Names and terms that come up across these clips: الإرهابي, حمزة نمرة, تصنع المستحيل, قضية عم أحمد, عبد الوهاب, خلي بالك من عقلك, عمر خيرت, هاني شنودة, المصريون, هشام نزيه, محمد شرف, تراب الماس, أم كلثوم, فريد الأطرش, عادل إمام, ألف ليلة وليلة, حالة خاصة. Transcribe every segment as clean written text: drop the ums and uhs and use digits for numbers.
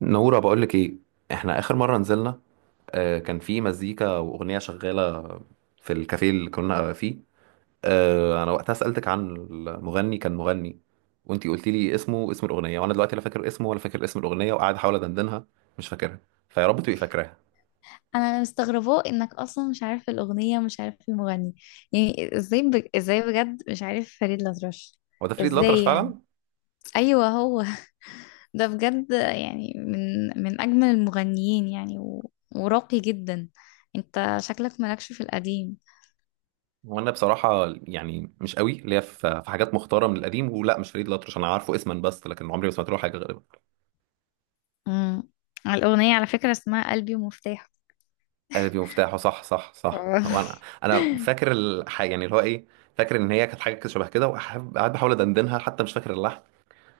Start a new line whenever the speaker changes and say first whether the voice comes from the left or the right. right: نورة، بقولك ايه؟ احنا اخر مرة نزلنا، كان في مزيكا واغنية شغالة في الكافيه اللي كنا فيه. انا وقتها سألتك عن المغني، كان مغني، وانتي قلتي لي اسمه، اسم الاغنية، وانا دلوقتي لا فاكر اسمه ولا فاكر اسم الاغنية وقاعد احاول ادندنها. مش فاكرها، فيا رب تبقي فاكراها.
left: انا مستغرباه انك اصلا مش عارف الاغنيه ومش عارف المغني. يعني ازاي ازاي بجد مش عارف فريد الأطرش؟
right: هو ده فريد الأطرش
left: ازاي يعني؟
right: فعلا؟
left: ايوه هو. ده بجد يعني من اجمل المغنيين يعني وراقي جدا. انت شكلك مالكش في القديم.
right: وانا بصراحة يعني مش قوي ليا في حاجات مختارة من القديم، ولا مش فريد الأطرش، انا عارفه اسما بس، لكن عمري ما سمعت له حاجة غالبا.
left: امم. الاغنيه على فكره اسمها قلبي ومفتاحه.
right: قالب مفتاحه، صح، صح، صح، هو انا انا فاكر الحاجه، يعني اللي هو ايه. فاكر ان هي كانت حاجه كده، شبه كده، وقاعد بحاول ادندنها، حتى مش فاكر اللحن.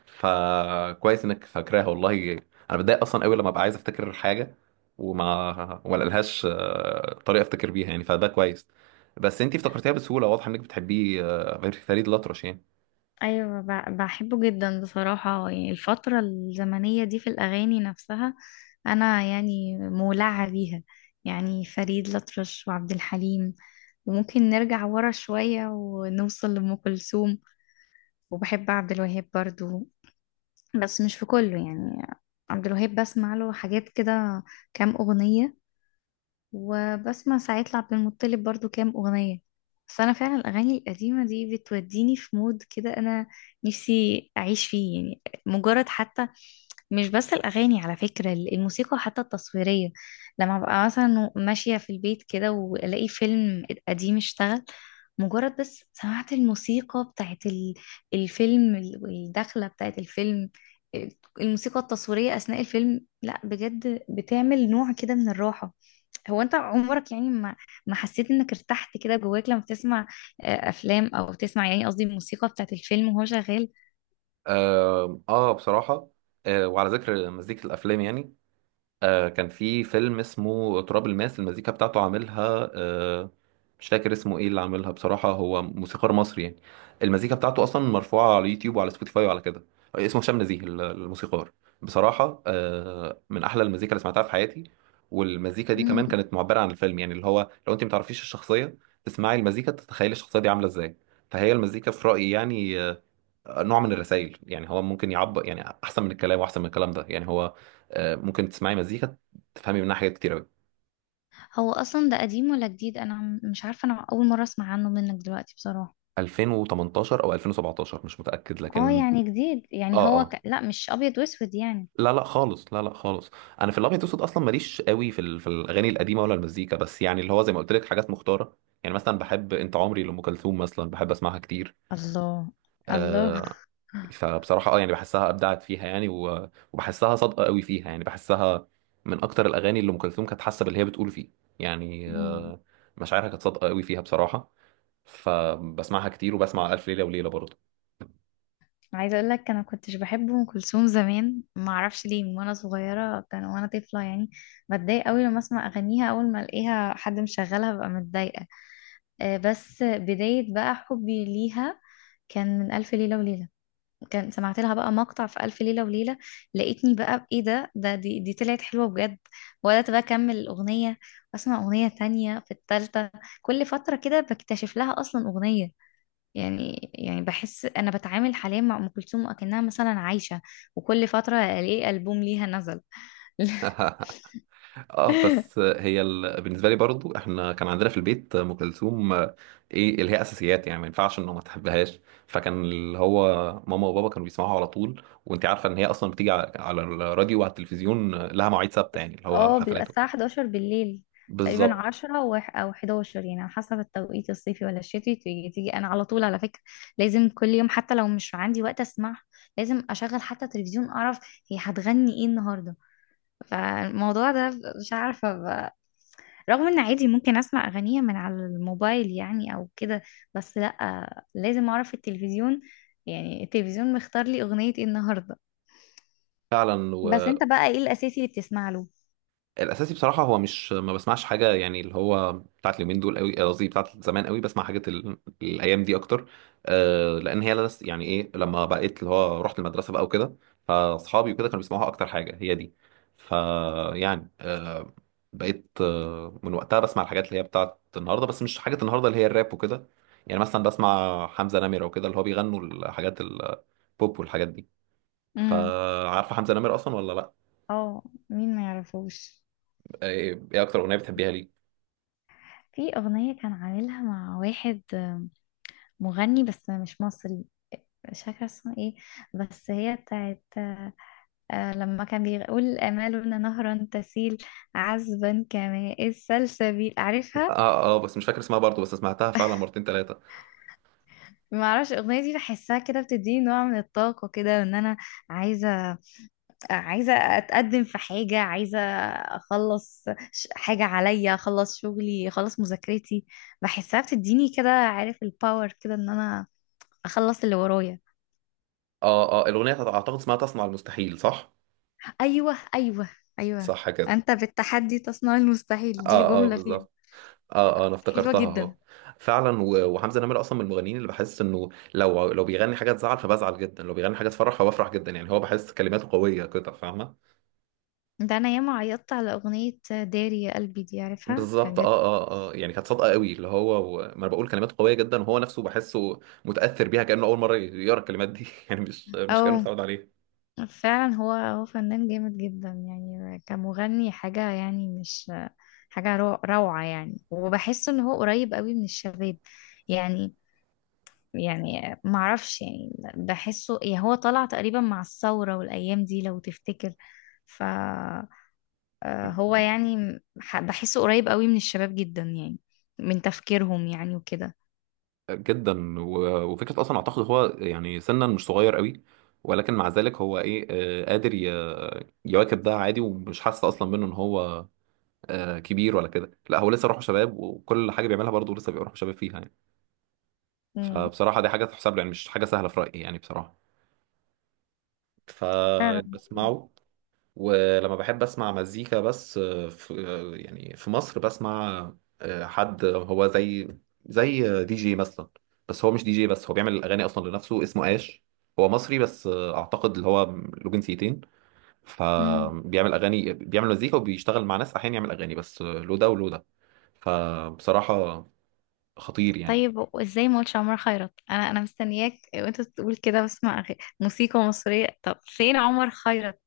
right: فكويس انك فاكراها والله. انا بتضايق اصلا قوي لما ابقى عايز افتكر حاجه وما لقلهاش طريقه افتكر بيها، يعني فده كويس. بس انتي افتكرتيها بسهوله، واضح انك بتحبيه، غير فريد الأطرش يعني.
left: ايوه، بحبه جدا بصراحه، يعني الفتره الزمنيه دي في الاغاني نفسها. انا يعني مولعه بيها، يعني فريد الأطرش وعبد الحليم. وممكن نرجع ورا شويه ونوصل لأم كلثوم. وبحب عبد الوهاب برضو، بس مش في كله يعني. عبد الوهاب بسمع له حاجات كده، كام اغنيه. وبسمع ساعات لعبد المطلب برضو كام أغنية. بس أنا فعلا الأغاني القديمة دي بتوديني في مود كده أنا نفسي أعيش فيه يعني. مجرد حتى، مش بس الأغاني، على فكرة الموسيقى حتى التصويرية. لما ببقى مثلا ماشية في البيت كده وألاقي فيلم قديم اشتغل، مجرد بس سمعت الموسيقى بتاعت الفيلم والدخلة بتاعت الفيلم. الموسيقى التصويرية أثناء الفيلم لا بجد بتعمل نوع كده من الراحة. هو انت عمرك يعني ما حسيت انك ارتحت كده جواك لما بتسمع افلام، او بتسمع يعني قصدي الموسيقى بتاعت الفيلم وهو شغال؟
right: اه، بصراحه، وعلى ذكر مزيكه الافلام يعني، كان في فيلم اسمه تراب الماس، المزيكا بتاعته عاملها مش فاكر اسمه ايه اللي عاملها بصراحة، هو موسيقار مصري يعني. المزيكا بتاعته اصلا مرفوعة على يوتيوب وعلى سبوتيفاي وعلى كده. اسمه هشام نزيه، الموسيقار. بصراحة من احلى المزيكا اللي سمعتها في حياتي. والمزيكا دي
left: مم.
right: كمان كانت معبرة عن الفيلم، يعني اللي هو لو انت متعرفيش الشخصية تسمعي المزيكا تتخيلي الشخصية دي عاملة ازاي. فهي المزيكا في رأيي يعني نوع من الرسائل، يعني هو ممكن يعبر، يعني احسن من الكلام، واحسن من الكلام ده، يعني هو ممكن تسمعي مزيكا تفهمي منها حاجات كتير قوي.
left: هو اصلا ده قديم ولا جديد؟ انا مش عارفه، انا اول مره اسمع عنه منك دلوقتي بصراحه.
right: 2018 او 2017، مش متاكد
left: اه
right: لكن.
left: يعني جديد يعني
right: اه،
left: هو
right: اه،
left: لا مش ابيض واسود يعني.
right: لا لا خالص، لا لا خالص. انا في الابيض والاسود اصلا ماليش قوي في الاغاني القديمه ولا المزيكا، بس يعني اللي هو زي ما قلت لك حاجات مختاره. يعني مثلا بحب انت عمري لام كلثوم، مثلا بحب اسمعها كتير،
left: الله. الله.
right: آه، فبصراحة اه، يعني بحسها ابدعت فيها، يعني و- وبحسها صادقة قوي فيها، يعني بحسها من اكتر الاغاني اللي ام كلثوم كانت حاسة باللي هي بتقول فيه، يعني
left: مم.
right: مشاعرها كانت صادقة قوي فيها بصراحة. فبسمعها كتير، وبسمع ألف ليلة وليلة برضه.
left: عايزه اقول لك انا كنتش بحب ام كلثوم زمان، ما اعرفش ليه، من وانا صغيره كان وانا طفله يعني بتضايق قوي لما اسمع اغانيها. اول ما الاقيها حد مشغلها ببقى متضايقه. بس بدايه بقى حبي ليها كان من الف ليله وليله. كان سمعت لها بقى مقطع في ألف ليلة وليلة، لقيتني بقى ايه ده، دي طلعت حلوة بجد. وبدأت بقى أكمل الأغنية وأسمع أغنية تانية في التالتة. كل فترة كده بكتشف لها أصلا أغنية، يعني بحس أنا بتعامل حاليا مع أم كلثوم أكنها مثلا عايشة، وكل فترة ألاقي ألبوم ليها نزل.
right: اه، بس هي بالنسبة لي برضه، احنا كان عندنا في البيت ام كلثوم، ايه، اللي هي اساسيات، يعني ما ينفعش انه ما تحبهاش. فكان اللي هو ماما وبابا كانوا بيسمعوها على طول، وانت عارفة ان هي اصلا بتيجي على الراديو وعلى التلفزيون، لها مواعيد ثابتة، يعني اللي هو
left: اه بيبقى
right: حفلات
left: الساعة
right: وكده.
left: 11 بالليل، تقريبا
right: بالظبط.
left: 10 أو 11، يعني على حسب التوقيت الصيفي ولا الشتوي تيجي، تيجي أنا على طول على فكرة. لازم كل يوم، حتى لو مش عندي وقت أسمعها لازم أشغل حتى تلفزيون، أعرف هي هتغني إيه النهاردة. فالموضوع ده مش عارفة رغم إن عادي ممكن أسمع أغانيها من على الموبايل يعني أو كده. بس لأ لازم أعرف التلفزيون، يعني التلفزيون مختار لي أغنية إيه النهاردة.
right: فعلا.
left: بس أنت بقى إيه الأساسي اللي بتسمع له؟
right: والاساسي بصراحه هو مش ما بسمعش حاجه، يعني اللي هو بتاعت اليومين دول قوي، قصدي بتاعت زمان قوي، بسمع حاجات الايام دي اكتر. لان هي لس، يعني ايه، لما بقيت اللي هو رحت المدرسه بقى وكده، فاصحابي وكده كانوا بيسمعوها اكتر حاجه هي دي. فيعني بقيت من وقتها بسمع الحاجات اللي هي بتاعت النهارده، بس مش حاجه النهارده اللي هي الراب وكده، يعني مثلا بسمع حمزه نمره وكده، اللي هو بيغنوا الحاجات البوب والحاجات دي.
left: امم.
right: فعارفه حمزه نمره اصلا ولا لا؟
left: اه. مين ما يعرفوش.
right: ايه اكتر اغنيه بتحبيها ليه؟
left: في أغنية كان عاملها مع واحد مغني بس مش مصري، مش فاكرة اسمه ايه، بس هي بتاعت آه لما كان بيقول: آمالنا نهرا تسيل عذبا كماء السلسبيل. عارفها؟
right: اه، اه، بس مش فاكر اسمها برضو، بس سمعتها فعلا مرتين ثلاثة.
left: معرفش الأغنية دي بحسها كده بتديني نوع من الطاقة كده، وإن أنا عايزة، عايزة أتقدم في حاجة، عايزة أخلص، حاجة عليا، أخلص شغلي، أخلص مذاكرتي. بحسها بتديني كده عارف الباور كده إن أنا أخلص اللي ورايا.
right: اه، اه، الاغنيه اعتقد اسمها تصنع المستحيل، صح؟
left: ايوه، ايوه، ايوه.
right: صح كده.
left: انت بالتحدي تصنع المستحيل دي
right: اه، اه،
left: جملة فيها.
right: بالظبط. اه، اه، انا
left: حلوة
right: افتكرتها اهو.
left: جدا.
right: فعلا، و- وحمزه نمرة اصلا من المغنيين اللي بحس انه لو بيغني حاجه تزعل فبزعل جدا، لو بيغني حاجه تفرح فبفرح جدا، يعني هو بحس كلماته قويه كده، فاهمه؟
left: ده انا ياما عيطت على اغنية داري يا قلبي دي، عارفها، كان
right: بالظبط،
left: جد.
right: اه، اه، اه، يعني كانت صادقه قوي، اللي هو ما انا بقول كلماته قويه جدا وهو نفسه بحسه متاثر بيها، كانه اول مره يقرا الكلمات دي، يعني مش كانه
left: او
right: متعود عليها.
left: فعلا هو فنان جامد جدا يعني كمغني، حاجة يعني مش، حاجة روعة يعني. وبحس ان هو قريب قوي من الشباب، يعني، يعني معرفش، يعني بحسه، يعني هو طلع تقريبا مع الثورة والايام دي لو تفتكر. ف هو يعني بحسه قريب قوي من الشباب جدا يعني، من تفكيرهم يعني وكده.
right: جدا، و- وفكره اصلا اعتقد هو، يعني سنا مش صغير قوي، ولكن مع ذلك هو ايه، قادر يواكب. ده عادي ومش حاسس اصلا منه ان هو كبير ولا كده. لا، هو لسه روحه شباب، وكل حاجه بيعملها برضه لسه بيبقى روحه شباب فيها يعني.
left: امم.
right: فبصراحه دي حاجه تحسب له، يعني مش حاجه سهله في رايي يعني بصراحه.
left: فعلا.
right: فبسمعه. ولما بحب اسمع مزيكا بس، آه، في آه، يعني في مصر بسمع حد هو زي، زي دي جي مثلا، بس هو مش دي جي، بس هو بيعمل الاغاني اصلا لنفسه، اسمه اش. هو مصري بس، اعتقد اللي هو له جنسيتين،
left: مم.
right: فبيعمل اغاني، بيعمل مزيكا، وبيشتغل مع ناس احيانا يعمل اغاني بس، له ده وله ده. فبصراحة خطير يعني.
left: طيب ازاي ما قلتش عمر خيرت؟ انا مستنياك وانت تقول كده بسمع موسيقى مصرية. طب فين عمر خيرت؟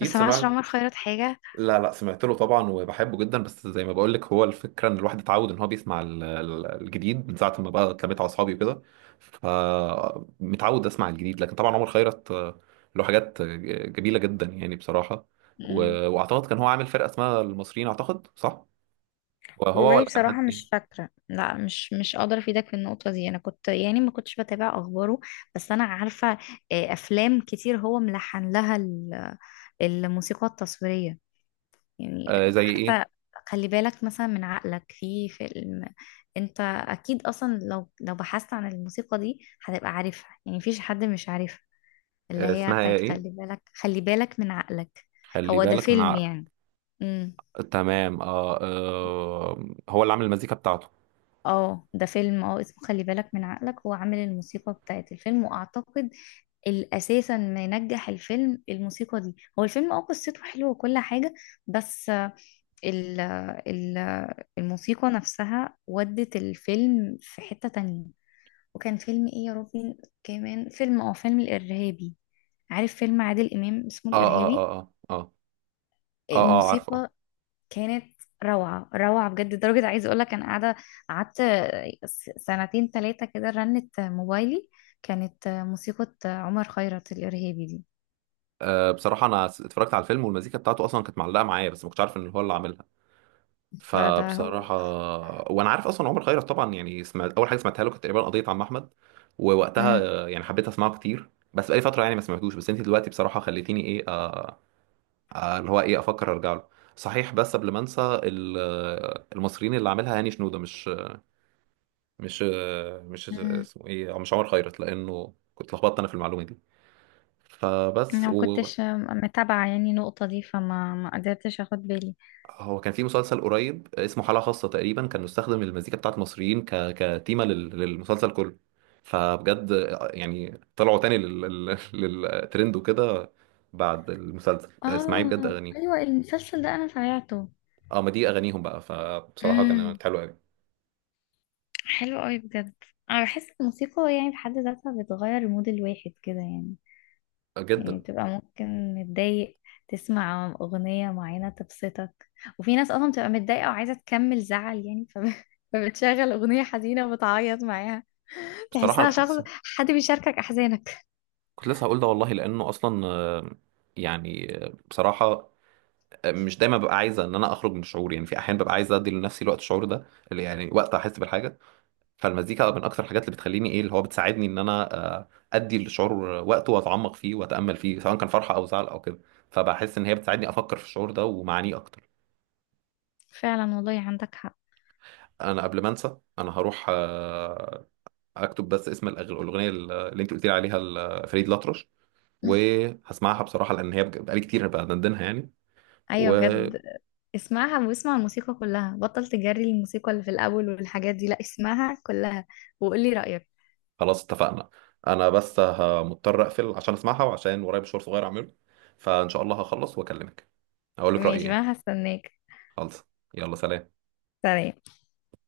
left: ما سمعش
right: سمعت.
left: عمر خيرت حاجة.
right: لا، لا، سمعت له طبعا وبحبه جدا، بس زي ما بقول لك، هو الفكره ان الواحد اتعود ان هو بيسمع الجديد من ساعه ما بقى اتلميت على اصحابي وكده، فمتعود اسمع الجديد. لكن طبعا عمر خيرت، له حاجات، جميله جدا يعني بصراحه.
left: امم.
right: و- واعتقد كان هو عامل فرقه اسمها المصريين، اعتقد صح؟ وهو
left: والله
right: ولا كان
left: بصراحة
right: حد تاني؟
left: مش فاكرة، لا مش، قادرة افيدك في النقطة دي. انا كنت يعني ما كنتش بتابع اخباره، بس انا عارفة افلام كتير هو ملحن لها الموسيقى التصويرية، يعني
right: زي ايه؟
left: حتى خلي بالك مثلا من عقلك في فيلم. انت اكيد اصلا لو بحثت عن الموسيقى دي هتبقى عارفها، يعني مفيش حد مش عارفها، اللي هي
right: اسمها ايه
left: بتاعت خلي
right: إيه؟
left: بالك، خلي بالك من عقلك.
right: خلي
left: هو ده
right: بالك من
left: فيلم يعني.
right: عقلك.
left: امم.
right: تمام، اه، هو اللي عامل المزيكا بتاعته.
left: اه ده فيلم، اه اسمه خلي بالك من عقلك. هو عامل الموسيقى بتاعت الفيلم، واعتقد الاساسا ما ينجح الفيلم الموسيقى دي. هو الفيلم اه قصته حلوه وكل حاجه، بس ال ال الموسيقى نفسها ودت الفيلم في حتة تانية. وكان فيلم ايه يا ربي، كمان فيلم، اه فيلم الإرهابي. عارف فيلم عادل إمام اسمه
right: اه، اه،
left: الإرهابي؟
right: اه، اه، اه، اه، عارفه.
left: الموسيقى كانت روعة، روعة بجد، لدرجة عايزة اقولك انا قاعدة، قعدت سنتين تلاتة كده رنت موبايلي، كانت موسيقى عمر خيرت الإرهابي دي.
right: بصراحة، أنا اتفرجت على الفيلم، والمزيكا بتاعته أصلا كانت معلقة معايا، بس ما كنتش عارف إن هو اللي عاملها.
left: ده هو.
right: فبصراحة، وأنا عارف أصلا عمر خيرت طبعا، يعني سمعت أول حاجة سمعتها له كانت تقريبا قضية عم أحمد. ووقتها،
left: امم.
right: يعني حبيت أسمعه كتير، بس بقالي فترة يعني ما سمعتوش. بس أنت دلوقتي بصراحة خليتيني إيه، اللي هو إيه، أفكر أرجع له. صحيح، بس قبل ما أنسى المصريين اللي عاملها هاني شنودة، مش
left: امم.
right: اسمه إيه، مش عمر خيرت، لأنه كنت لخبطت أنا في المعلومة دي.
left: انا
right: فبس.
left: ما كنتش متابعة يعني النقطة دي، ما قدرتش اخد بالي.
right: هو كان في مسلسل قريب اسمه حالة خاصة، تقريبا كان مستخدم المزيكا بتاعت مصريين كتيمة للمسلسل كله، فبجد يعني طلعوا تاني للترند وكده بعد المسلسل. اسمعي بجد
left: اه
right: أغانيه.
left: ايوه المسلسل ده انا سمعته.
right: اه، ما دي أغانيهم بقى، فبصراحة
left: امم.
right: كانت حلوة أوي.
left: حلو قوي بجد. انا بحس الموسيقى يعني في حد ذاتها بتغير مود الواحد كده يعني، يعني
right: جدا.
left: تبقى ممكن متضايق تسمع أغنية معينة تبسطك. وفي ناس أصلا بتبقى متضايقة وعايزة تكمل زعل يعني فبتشغل أغنية حزينة وبتعيط معاها،
right: بصراحة
left: تحسها
right: أنا كنت
left: شخص،
right: لسه
left: حد بيشاركك أحزانك.
right: كنت لسه هقول ده والله. لأنه أصلا، يعني، بصراحة، مش دايما ببقى عايزة إن أنا أخرج من الشعور، يعني في أحيان ببقى عايزة أدي لنفسي الوقت الشعور ده، اللي يعني وقت أحس بالحاجة. فالمزيكا من اكتر الحاجات اللي بتخليني ايه، اللي هو بتساعدني ان انا ادي الشعور وقته، واتعمق فيه، واتامل فيه، سواء كان فرحه او زعل او كده. فبحس ان هي بتساعدني افكر في الشعور ده ومعانيه اكتر.
left: فعلا والله عندك حق.
right: انا قبل ما انسى، انا هروح اكتب بس اسم الاغنيه اللي انت قلت لي عليها لفريد الأطرش، وهسمعها بصراحه لان هي بقالي كتير بدندنها يعني.
left: ايوه
right: وخلاص.
left: بجد. اسمعها واسمع الموسيقى كلها، بطل تجري الموسيقى اللي في الاول والحاجات دي، لا اسمعها كلها، وقولي رأيك.
right: اتفقنا. انا بس مضطر اقفل عشان اسمعها، وعشان ورايا مشوار صغير اعمله. فان شاء الله هخلص واكلمك، اقول لك رايي
left: ماشي،
right: يعني.
left: ما هستناك.
right: خلص. يلا، سلام.
left: سلام.